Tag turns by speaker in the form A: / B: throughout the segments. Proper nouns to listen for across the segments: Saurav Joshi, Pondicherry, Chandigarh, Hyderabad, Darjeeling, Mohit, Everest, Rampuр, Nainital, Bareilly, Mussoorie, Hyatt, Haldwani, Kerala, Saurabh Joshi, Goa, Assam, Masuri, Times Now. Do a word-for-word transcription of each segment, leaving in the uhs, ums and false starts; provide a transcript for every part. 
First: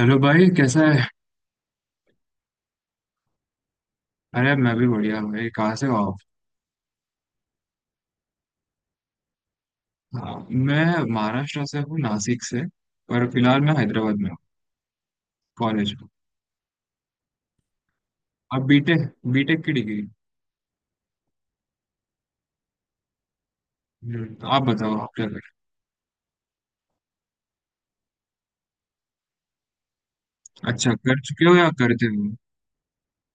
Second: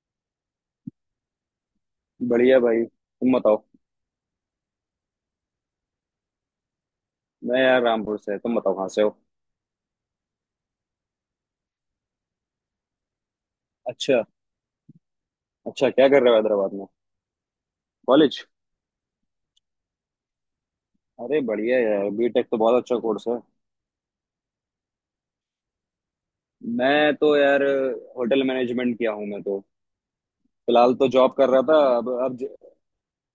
A: Hello भाई कैसा है।
B: बढ़िया भाई तुम बताओ।
A: अरे मैं भी बढ़िया भाई, कहाँ से हो आप?
B: मैं यार रामपुर से। तुम बताओ कहाँ से हो?
A: हाँ, मैं महाराष्ट्र से हूँ, नासिक से। पर फिलहाल मैं हैदराबाद
B: अच्छा।
A: में हूँ,
B: अच्छा
A: कॉलेज में।
B: क्या कर रहे हो हैदराबाद में? कॉलेज?
A: आप बीटेक, बीटेक की डिग्री।
B: अरे बढ़िया यार बीटेक तो बहुत अच्छा कोर्स है।
A: हम्म, आप बताओ आप क्या कर।
B: मैं तो यार होटल मैनेजमेंट किया हूँ मैं तो।
A: अच्छा,
B: फिलहाल तो
A: कर
B: जॉब
A: चुके
B: कर
A: हो
B: रहा
A: या
B: था,
A: करते
B: अब
A: हो?
B: अब ज-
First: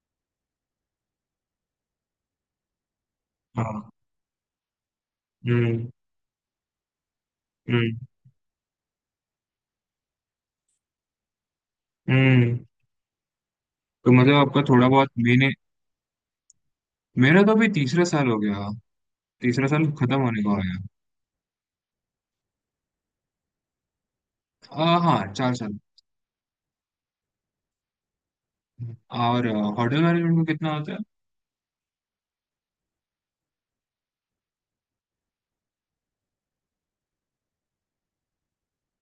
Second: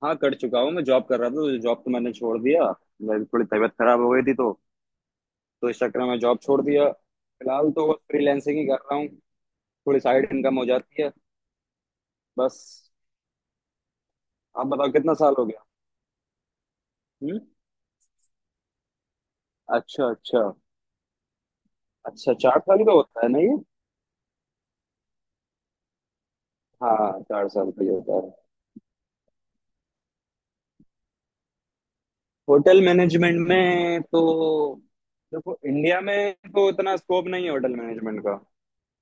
B: हाँ कर चुका हूँ, मैं जॉब कर रहा था तो जॉब तो मैंने छोड़ दिया। मेरी थोड़ी तबीयत
A: हाँ।
B: खराब हो गई थी तो तो इस
A: हम्म।
B: चक्कर में मैं जॉब छोड़ दिया। फिलहाल तो
A: हम्म।
B: बस फ्रीलैंसिंग ही कर रहा हूँ। थोड़ी साइड इनकम हो जाती है
A: हम्म।
B: बस।
A: तो मतलब आपका
B: आप
A: थोड़ा
B: बताओ
A: बहुत
B: कितना साल हो
A: मैंने।
B: गया? हम्म।
A: मेरा तो अभी तीसरा साल हो गया, तीसरा साल
B: अच्छा
A: खत्म
B: अच्छा।
A: होने को आया।
B: अच्छा चार साल का होता है ना ये?
A: आ, हाँ, चार साल।
B: हाँ चार साल का ही होता है।
A: और होटल मैनेजमेंट में कितना होता है?
B: होटल मैनेजमेंट में तो देखो इंडिया में तो इतना स्कोप नहीं है होटल मैनेजमेंट का।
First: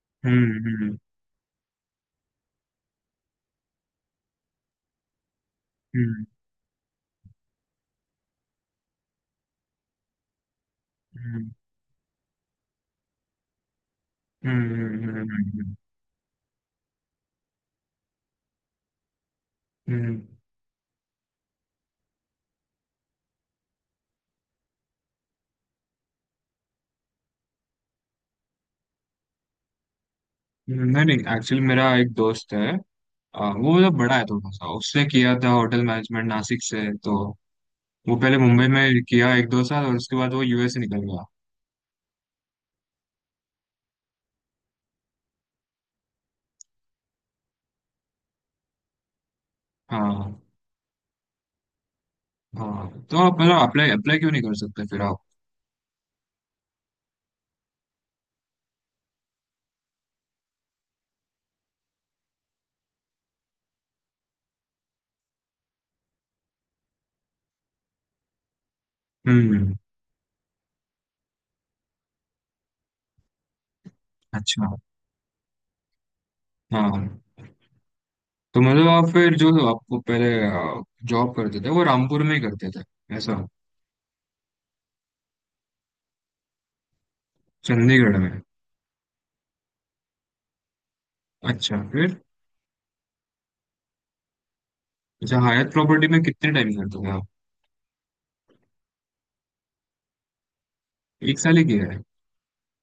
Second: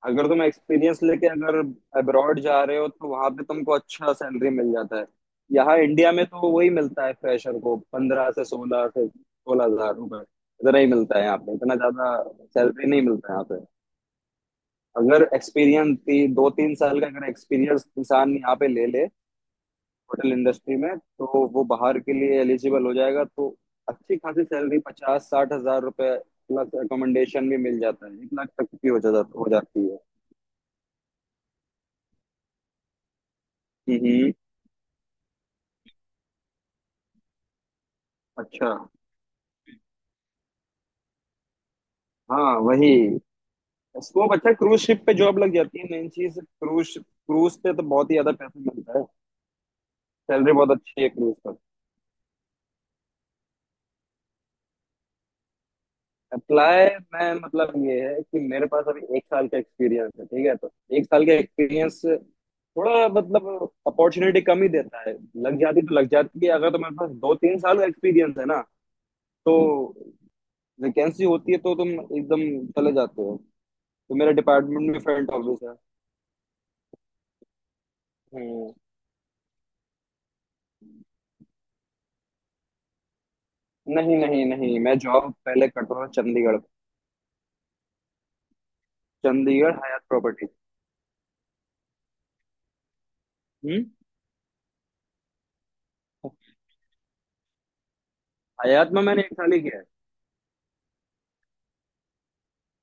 B: अगर तुम
A: हम्म। हम्म।
B: एक्सपीरियंस लेके अगर अब्रॉड जा रहे हो तो वहां पे तुमको अच्छा सैलरी मिल जाता है। यहाँ इंडिया में
A: हम्म।
B: तो वही मिलता है, फ्रेशर को पंद्रह से सोलह से सोलह हजार रुपए। इतना ही मिलता है यहाँ
A: हम्म।
B: पे, इतना ज्यादा सैलरी नहीं मिलता है यहाँ पे।
A: हम्म। हम्म। हम्म।
B: अगर
A: हम्म, हम्म।
B: एक्सपीरियंस दो तीन साल का अगर एक्सपीरियंस इंसान यहाँ पे ले ले
A: हम्म।
B: होटल इंडस्ट्री में, तो वो बाहर के लिए एलिजिबल हो जाएगा तो अच्छी खासी सैलरी पचास साठ हजार रुपए प्लस अकोमोडेशन भी मिल जाता है, एक लाख तक की हो जाता हो जाती है।
A: नहीं नहीं, एक्चुअली मेरा एक दोस्त है। आ, वो मतलब बड़ा है
B: हम्म।
A: थोड़ा सा, उसने किया था होटल मैनेजमेंट नासिक से। तो वो पहले मुंबई
B: अच्छा।
A: में किया एक दो साल, और उसके बाद वो यूएस से निकल गया।
B: हाँ वही स्कोप अच्छा, क्रूज शिप पे जॉब लग जाती है। मेन चीज क्रूज, क्रूज पे तो बहुत ही ज्यादा पैसा मिलता है।
A: हाँ।
B: सैलरी बहुत अच्छी है क्रूज।
A: हाँ, तो आप मतलब अप्लाई अप्लाई क्यों नहीं कर सकते फिर आप?
B: अप्लाई? मैं मतलब ये है कि मेरे पास अभी एक साल का एक्सपीरियंस है, ठीक है तो। एक साल का एक्सपीरियंस थोड़ा मतलब अपॉर्चुनिटी कम ही देता है। लग जाती तो लग जाती है अगर तुम्हारे पास दो तीन साल का एक्सपीरियंस है ना तो
A: हम्म।
B: वैकेंसी होती है तो तुम एकदम चले जाते हो। तो मेरा
A: अच्छा।
B: डिपार्टमेंट में फ्रंट ऑफिस है।
A: हाँ, तो
B: हम्म।
A: मतलब आप फिर जो, आपको पहले जॉब करते थे वो रामपुर में ही करते थे ऐसा?
B: नहीं नहीं नहीं, मैं जॉब पहले करता था चंडीगढ़।
A: चंडीगढ़ में।
B: चंडीगढ़ हयात प्रॉपर्टी।
A: अच्छा, फिर।
B: हम्म।
A: अच्छा, हयात प्रॉपर्टी में कितने टाइम करते थे आप?
B: हयात में मैंने एक साल ही किया है।
A: एक साल ही किया है।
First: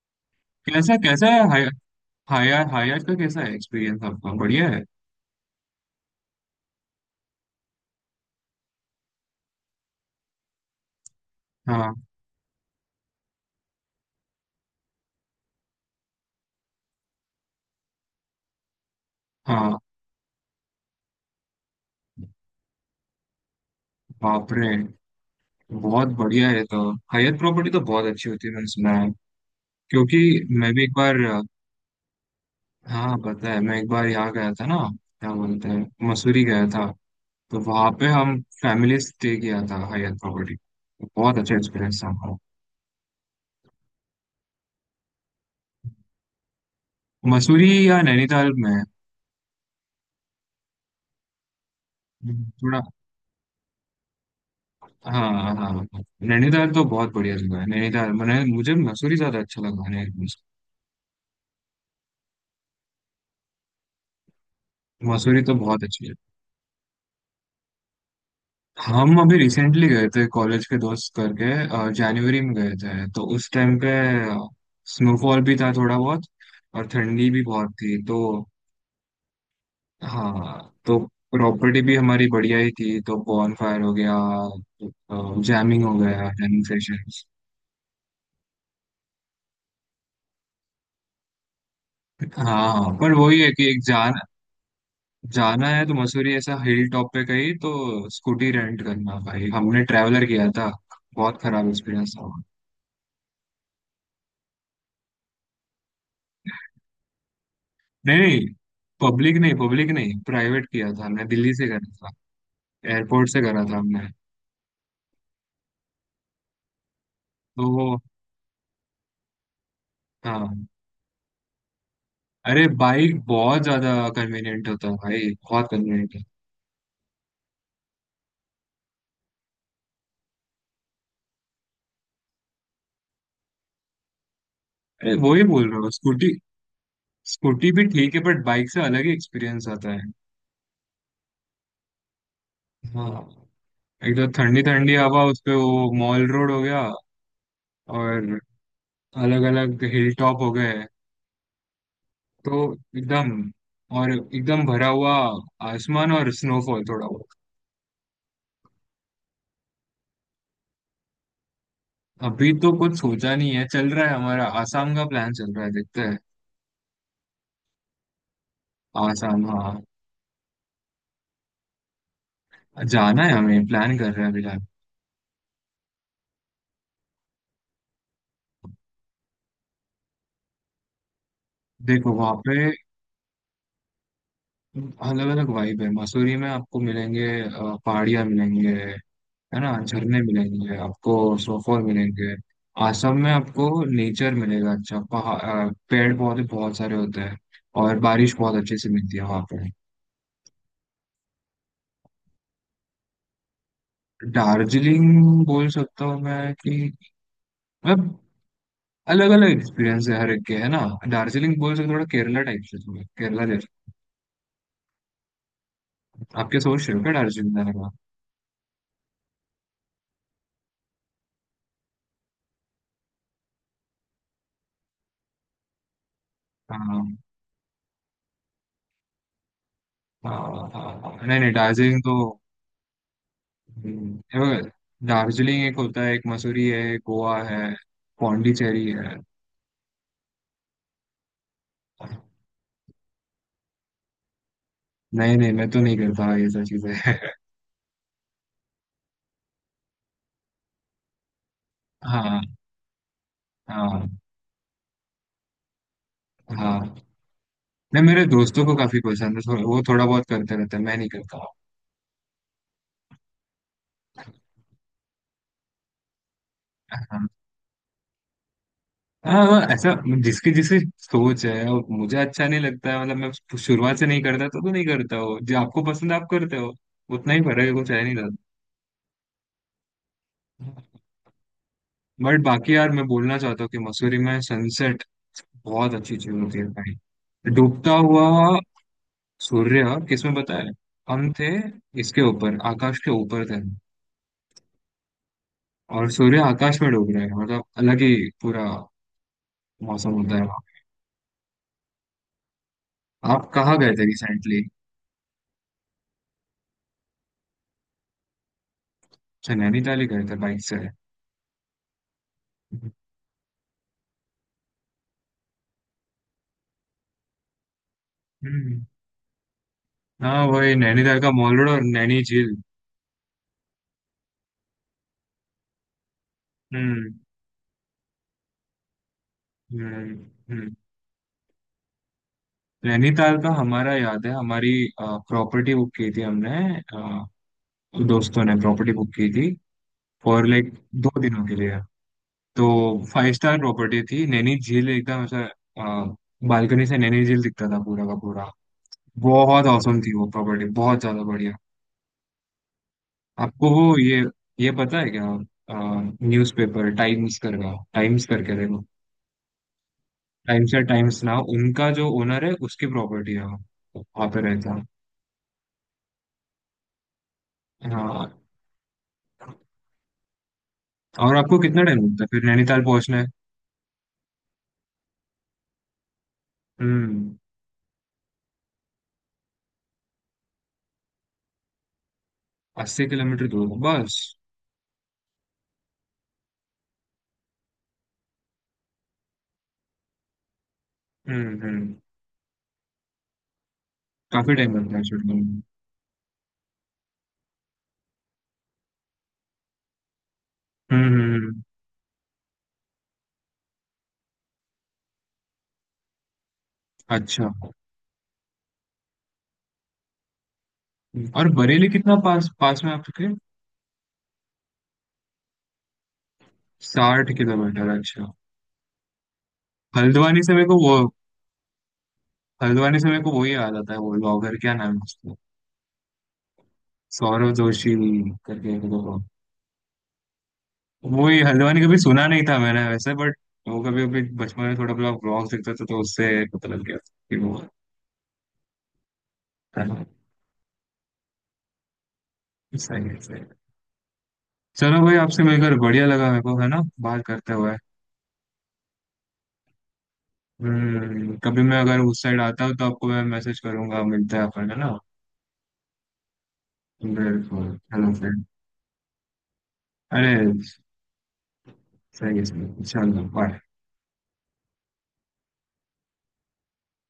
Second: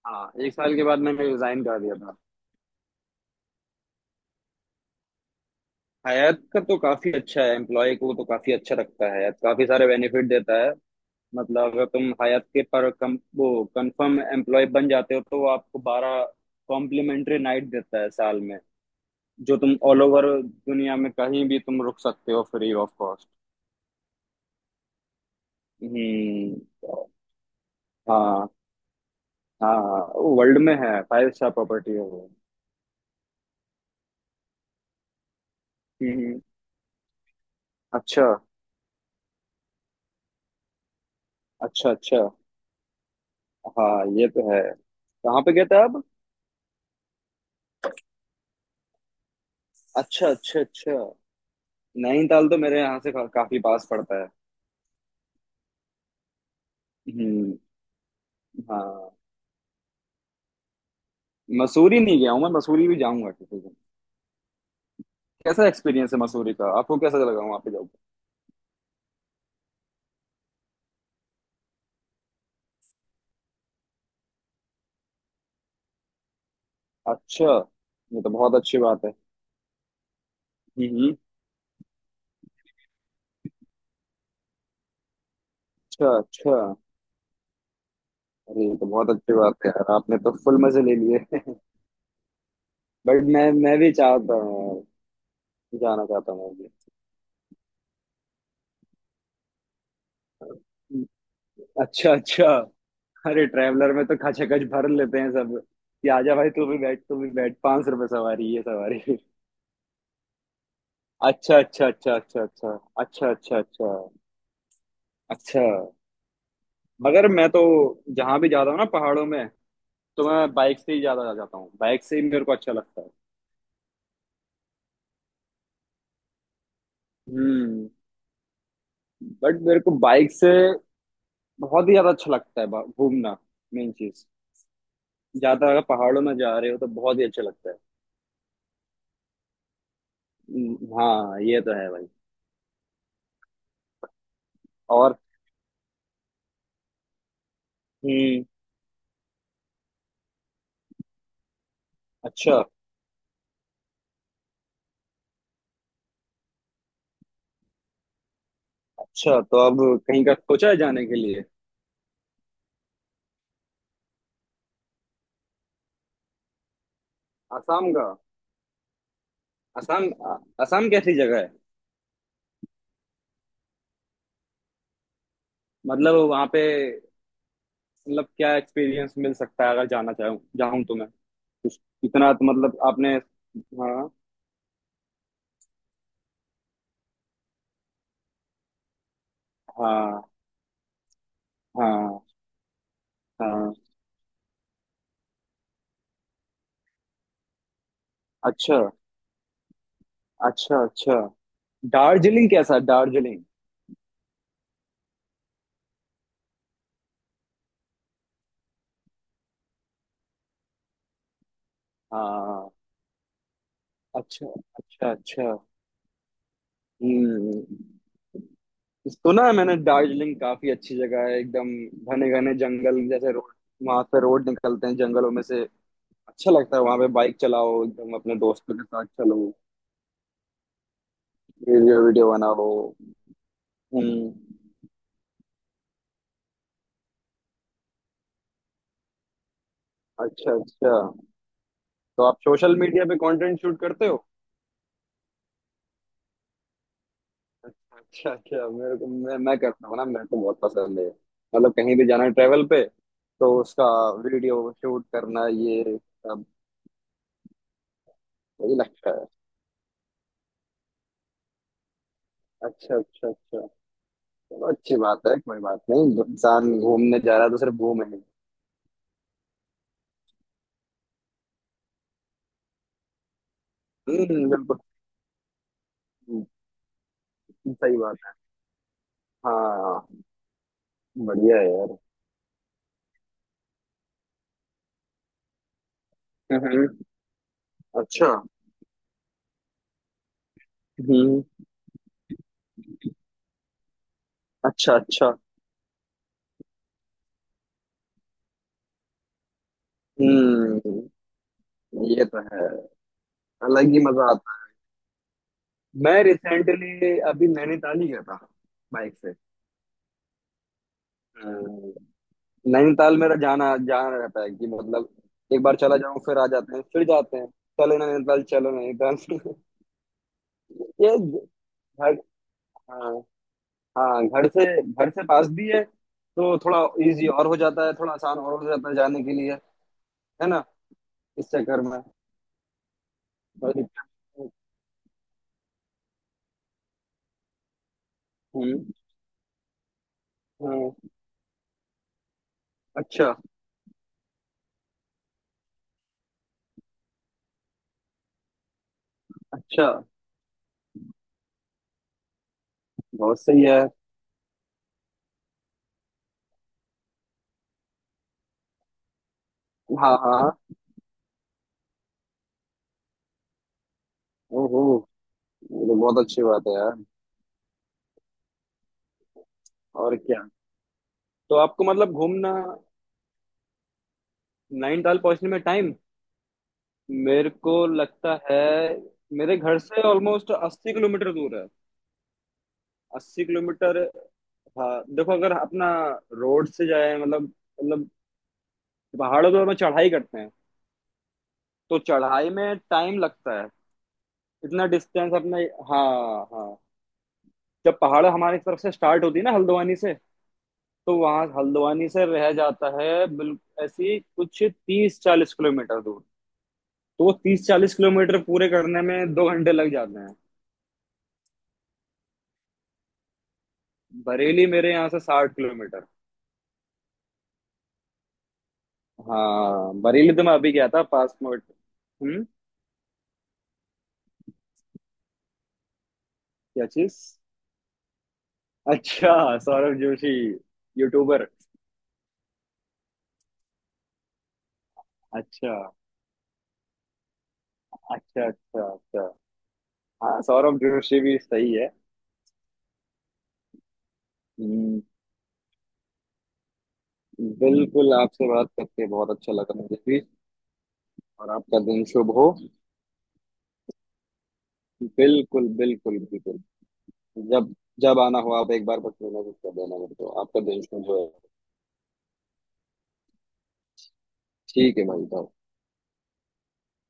B: हाँ एक साल के
A: कैसा
B: बाद
A: कैसा
B: मैंने
A: है,
B: रिजाइन कर दिया था।
A: हायर हायर का कैसा है एक्सपीरियंस आपका, बढ़िया है?
B: हयात का तो काफी अच्छा है, एम्प्लॉय को तो काफी अच्छा रखता है। हयात काफी सारे बेनिफिट देता है। मतलब अगर
A: हाँ।
B: तुम हयात के पर कम वो कंफर्म एम्प्लॉय बन जाते हो तो वो आपको बारह कॉम्प्लीमेंट्री नाइट देता है साल में, जो तुम
A: हाँ।
B: ऑल ओवर दुनिया में कहीं भी तुम रुक सकते हो फ्री ऑफ कॉस्ट।
A: बाप रे, बहुत बढ़िया
B: हम्म।
A: है। तो हायर प्रॉपर्टी तो बहुत अच्छी होती
B: हाँ।
A: है, मैंने सुना है।
B: हाँ
A: क्योंकि
B: वर्ल्ड
A: मैं
B: में
A: भी एक
B: है,
A: बार,
B: फाइव स्टार प्रॉपर्टी है वो।
A: हाँ पता है, मैं एक बार यहाँ गया था ना, क्या बोलते हैं,
B: हम्म।
A: मसूरी गया था। तो वहाँ पे
B: अच्छा
A: हम फैमिली स्टे किया था हायर प्रॉपर्टी। बहुत अच्छा
B: अच्छा
A: एक्सपीरियंस था
B: अच्छा।
A: हमारा।
B: हाँ ये तो है। कहाँ पे गए थे आप?
A: मसूरी या नैनीताल में।
B: अच्छा अच्छा अच्छा। नैनीताल तो
A: थोड़ा,
B: मेरे यहाँ से का, काफी पास पड़ता है।
A: हाँ हाँ हाँ। नैनीताल तो बहुत बढ़िया जगह
B: हम्म।
A: है नैनीताल। मैंने, मुझे मसूरी
B: हाँ।
A: ज्यादा अच्छा लगा नैनीताल से।
B: मसूरी नहीं गया हूँ मैं, मसूरी भी जाऊंगा किसी दिन।
A: मसूरी तो
B: कैसा
A: बहुत अच्छी।
B: एक्सपीरियंस है मसूरी का? आपको कैसा लगा वहाँ पे? जाऊंगा।
A: हम अभी रिसेंटली गए थे कॉलेज के दोस्त करके, जनवरी में गए थे, तो उस टाइम पे स्नोफॉल भी था थोड़ा बहुत, और ठंडी भी
B: अच्छा।
A: बहुत थी। तो
B: ये तो बहुत अच्छी बात है।
A: हाँ, तो
B: हम्म।
A: प्रॉपर्टी भी हमारी बढ़िया ही थी, तो बॉनफायर हो गया, जैमिंग हो
B: अच्छा
A: गया,
B: अच्छा।
A: Jamming sessions.
B: अरे ये तो बहुत अच्छी बात है यार, आपने तो फुल मजे ले लिए।
A: हाँ, पर
B: बट
A: वही
B: मैं
A: है कि
B: मैं
A: एक
B: भी
A: जान
B: चाहता हूँ
A: जाना है तो
B: जाना, चाहता
A: मसूरी ऐसा
B: हूँ मैं
A: हिल टॉप पे कहीं, तो स्कूटी रेंट करना भाई, हमने ट्रैवलर किया था।
B: भी।
A: बहुत खराब
B: अच्छा
A: एक्सपीरियंस था।
B: अच्छा। अरे ट्रैवलर में तो खचाखच भर लेते हैं सब कि आजा भाई तू भी बैठ तू भी बैठ, पांच रुपए
A: नहीं नहीं,
B: सवारी ये सवारी।
A: पब्लिक नहीं, पब्लिक नहीं, प्राइवेट किया था, मैं दिल्ली
B: अच्छा
A: से
B: अच्छा
A: करा था,
B: अच्छा अच्छा अच्छा अच्छा
A: एयरपोर्ट से
B: अच्छा
A: करा था
B: अच्छा
A: हमने।
B: अच्छा। मगर मैं तो
A: तो
B: जहाँ भी जाता हूँ ना पहाड़ों में, तो मैं
A: हाँ,
B: बाइक से ही ज्यादा जा जाता हूँ। बाइक से ही मेरे को
A: अरे
B: अच्छा लगता है।
A: बाइक बहुत ज्यादा कन्वीनियंट होता है भाई, बहुत कन्वीनियंट है।
B: हम्म। बट मेरे को बाइक से बहुत ही ज्यादा अच्छा लगता है बा- घूमना मेन चीज
A: अरे वही बोल
B: ज्यादा,
A: रहा
B: अगर
A: हूँ,
B: पहाड़ों
A: स्कूटी,
B: में जा रहे हो तो बहुत ही अच्छा लगता
A: स्कूटी
B: है।
A: भी ठीक है, बट बाइक से अलग ही एक्सपीरियंस आता है।
B: हम्म, हाँ ये तो है भाई।
A: हाँ, एक तो ठंडी ठंडी
B: और
A: हवा, उस पे वो मॉल रोड हो गया, और
B: हम्म।
A: अलग अलग हिल टॉप हो गए। तो
B: अच्छा
A: एकदम, और एकदम भरा हुआ आसमान, और स्नोफॉल थोड़ा।
B: अच्छा। तो अब कहीं का सोचा है जाने के लिए?
A: अभी तो कुछ सोचा नहीं है, चल रहा है हमारा, आसाम का प्लान चल रहा है, देखते हैं।
B: असम का?
A: आसाम, हाँ।
B: असम। असम कैसी जगह है?
A: जाना है हमें, प्लान कर रहे हैं अभी, लाइक,
B: मतलब वहां पे मतलब क्या एक्सपीरियंस मिल सकता है अगर जाना चाहूँ जाऊँ तो मैं कुछ?
A: देखो
B: इतना
A: वहाँ
B: तो
A: पे,
B: मतलब आपने। हाँ।
A: अलग अलग वाइब है। मसूरी में आपको मिलेंगे अ, पहाड़ियाँ मिलेंगे, है ना, झरने
B: हाँ।
A: मिलेंगे आपको, स्नोफॉल
B: हाँ।
A: मिलेंगे। आसम में आपको
B: हाँ।
A: नेचर मिलेगा, अच्छा पहाड़, अ, पेड़ पौधे बहुत सारे होते हैं, और बारिश बहुत अच्छे
B: अच्छा
A: से मिलती है वहाँ पे।
B: अच्छा अच्छा। दार्जिलिंग कैसा? दार्जिलिंग?
A: दार्जिलिंग बोल सकता हूँ मैं कि, मतलब अलग अलग एक्सपीरियंस है हर एक के, है ना। दार्जिलिंग बोल सकते हो, थोड़ा केरला टाइप
B: हाँ।
A: से, थोड़ा केरला जैसे।
B: अच्छा अच्छा अच्छा।
A: आपके, सोच रहे हो क्या
B: हम्म।
A: दार्जिलिंग जाने का?
B: सुना है मैंने दार्जिलिंग काफी अच्छी जगह है, एकदम घने घने जंगल जैसे रोड। वहां पे रोड निकलते हैं जंगलों में से। अच्छा लगता
A: हाँ
B: है वहां पे,
A: हाँ
B: बाइक चलाओ एकदम अपने दोस्तों के साथ, चलो
A: हाँ, हाँ। हाँ। नहीं नहीं,
B: वीडियो
A: दार्जिलिंग तो।
B: वीडियो बनाओ।
A: हम्म,
B: हम्म।
A: ये बघ, दार्जिलिंग एक होता है, एक मसूरी है, एक गोवा है, पौंडीचेरी है।
B: अच्छा अच्छा। तो आप सोशल मीडिया पे कंटेंट शूट करते हो?
A: नहीं नहीं, मैं तो नहीं करता ये सब चीजें।
B: अच्छा अच्छा। मेरे को, मैं मैं करता हूँ ना, मेरे को बहुत पसंद है। मतलब कहीं भी जाना है
A: हाँ।
B: ट्रेवल पे तो उसका
A: हाँ।
B: वीडियो शूट करना, ये सब।
A: हाँ, नहीं मेरे दोस्तों को
B: वही
A: काफी
B: लगता है।
A: पसंद है, थो- वो थोड़ा बहुत करते रहते हैं, मैं नहीं करता।
B: अच्छा अच्छा अच्छा। चलो अच्छी बात है, कोई बात नहीं, जो इंसान घूमने
A: हाँ।
B: जा रहा है तो सिर्फ घूमे ही।
A: हाँ हाँ, ऐसा जिसकी जिसकी सोच है, और मुझे अच्छा नहीं लगता है, मतलब मैं शुरुआत से नहीं करता,
B: हम्म
A: तो तो
B: बिल्कुल।
A: नहीं करता हो, जो आपको पसंद है आप
B: हम्म,
A: करते हो। उतना ही फर्क है, कुछ
B: सही
A: है नहीं
B: बात
A: था।
B: है। हाँ। बढ़िया है यार।
A: बट बाकी यार मैं बोलना चाहता हूँ कि मसूरी में सनसेट बहुत अच्छी चीज होती है
B: हम्म।
A: भाई। डूबता
B: अच्छा।
A: हुआ सूर्य, किसमें पता है, हम
B: हम्म।
A: थे इसके ऊपर, आकाश के ऊपर थे,
B: अच्छा अच्छा।
A: और सूर्य आकाश में डूब रहे हैं, मतलब अलग ही पूरा मौसम होता है वहाँ।
B: हम्म ये तो है।
A: आप कहाँ
B: अलग
A: गए
B: ही
A: थे
B: मजा आता।
A: रिसेंटली?
B: मैं रिसेंटली अभी नैनीताल ही गया था, बाइक से।
A: अच्छा, नैनीताल ही गए थे बाइक से।
B: अ, नैनीताल मेरा जाना जाना रहता है कि मतलब एक बार चला जाऊं, फिर आ जाते हैं, फिर जाते हैं, चलो नैनीताल चलो
A: हम्म।
B: नैनीताल।
A: हाँ वही,
B: ये
A: नैनीताल का मॉल
B: घर।
A: रोड और नैनी झील।
B: हाँ। हाँ घर से घर से पास भी है तो थोड़ा
A: हम्म।
B: इजी और हो जाता है, थोड़ा आसान और हो जाता है जाने के लिए,
A: हम्म।
B: है ना।
A: हम्म।
B: इस चक्कर में
A: नैनीताल का
B: थोड़ा
A: हमारा,
B: दिक्कत-
A: याद है हमारी प्रॉपर्टी बुक की थी हमने, अ, दोस्तों ने
B: हम्म।
A: प्रॉपर्टी बुक की थी, फॉर लाइक
B: हम्म,
A: दो दिनों के लिए। तो
B: अच्छा
A: फाइव स्टार प्रॉपर्टी थी, नैनी झील एकदम ऐसा, बालकनी से नैनी झील दिखता था पूरा का पूरा। बहुत
B: अच्छा।
A: औसम थी वो प्रॉपर्टी, बहुत ज्यादा बढ़िया।
B: बहुत सही
A: आपको
B: है।
A: वो ये ये पता है क्या, न्यूज़पेपर टाइम्स करका, टाइम्स करके देखो,
B: हाँ। हाँ।
A: टाइम्स या टाइम्स नाउ, उनका जो ओनर है उसकी प्रॉपर्टी है वो, वहाँ पे रहता है।
B: ओहो, ये तो बहुत अच्छी बात है यार।
A: हाँ।
B: और क्या?
A: और
B: तो
A: आपको कितना
B: आपको
A: टाइम
B: मतलब
A: लगता है फिर
B: घूमना,
A: नैनीताल पहुंचना है?
B: नैनीताल पहुंचने में टाइम।
A: हम्म।
B: मेरे को लगता है मेरे घर से ऑलमोस्ट अस्सी किलोमीटर दूर है।
A: अस्सी
B: अस्सी
A: किलोमीटर दूर है,
B: किलोमीटर।
A: बस।
B: हाँ देखो अगर अपना रोड से जाए मतलब मतलब पहाड़ों पर हम चढ़ाई करते हैं,
A: हम्म। हम्म।
B: तो चढ़ाई में टाइम लगता है
A: काफी टाइम
B: इतना
A: लगता है
B: डिस्टेंस
A: शूटिंग में।
B: अपने। हाँ। हाँ। जब पहाड़ हमारी तरफ से स्टार्ट होती है ना हल्द्वानी से,
A: हम्म।
B: तो
A: हम्म,
B: वहां
A: हम्म।
B: हल्द्वानी से रह जाता है बिल्कुल ऐसी कुछ तीस चालीस किलोमीटर दूर। तो वो
A: अच्छा।
B: तीस चालीस किलोमीटर पूरे करने में दो घंटे लग जाते हैं।
A: और बरेली कितना पास, पास में आपके?
B: बरेली मेरे यहाँ से साठ किलोमीटर।
A: साठ किलोमीटर, अच्छा।
B: हाँ बरेली
A: हल्द्वानी
B: तो मैं
A: से मेरे
B: अभी
A: को
B: गया
A: वो,
B: था पास में, बट- हम्म।
A: हल्द्वानी से मेरे को वही याद आता है, वो ब्लॉगर क्या नाम है उसका,
B: क्या चीज?
A: सौरव जोशी करके एक लोग।
B: अच्छा। सौरभ जोशी।
A: वही,
B: यूट्यूबर।
A: हल्द्वानी कभी सुना नहीं था मैंने वैसे, बट वो कभी, अभी बचपन में थोड़ा बहुत ब्लॉग्स देखता
B: अच्छा
A: था, तो उससे पता लग गया था कि वो
B: अच्छा अच्छा अच्छा।
A: होता है।
B: हाँ सौरभ जोशी भी सही है।
A: सही है, सही है। चलो
B: हम्म,
A: भाई, आपसे मिलकर बढ़िया लगा मेरे को, है ना, बात करते हुए।
B: बिल्कुल आपसे बात करके बहुत अच्छा लगा मुझे भी।
A: हम्म,
B: और
A: कभी मैं
B: आपका
A: अगर
B: दिन
A: उस
B: शुभ
A: साइड
B: हो।
A: आता हूँ तो आपको मैं मैसेज करूंगा, मिलते हैं अपन, है ना।
B: बिल्कुल बिल्कुल बिल्कुल।
A: बिल्कुल।
B: जब
A: हेलो
B: जब आना
A: फ्रेंड।
B: हो आप एक बार बस मैसेज कर देना मेरे को।
A: अरे,
B: आपका दिन शुभ हो।
A: सही है सही है। चलो बाय.
B: ठीक है भाई bye।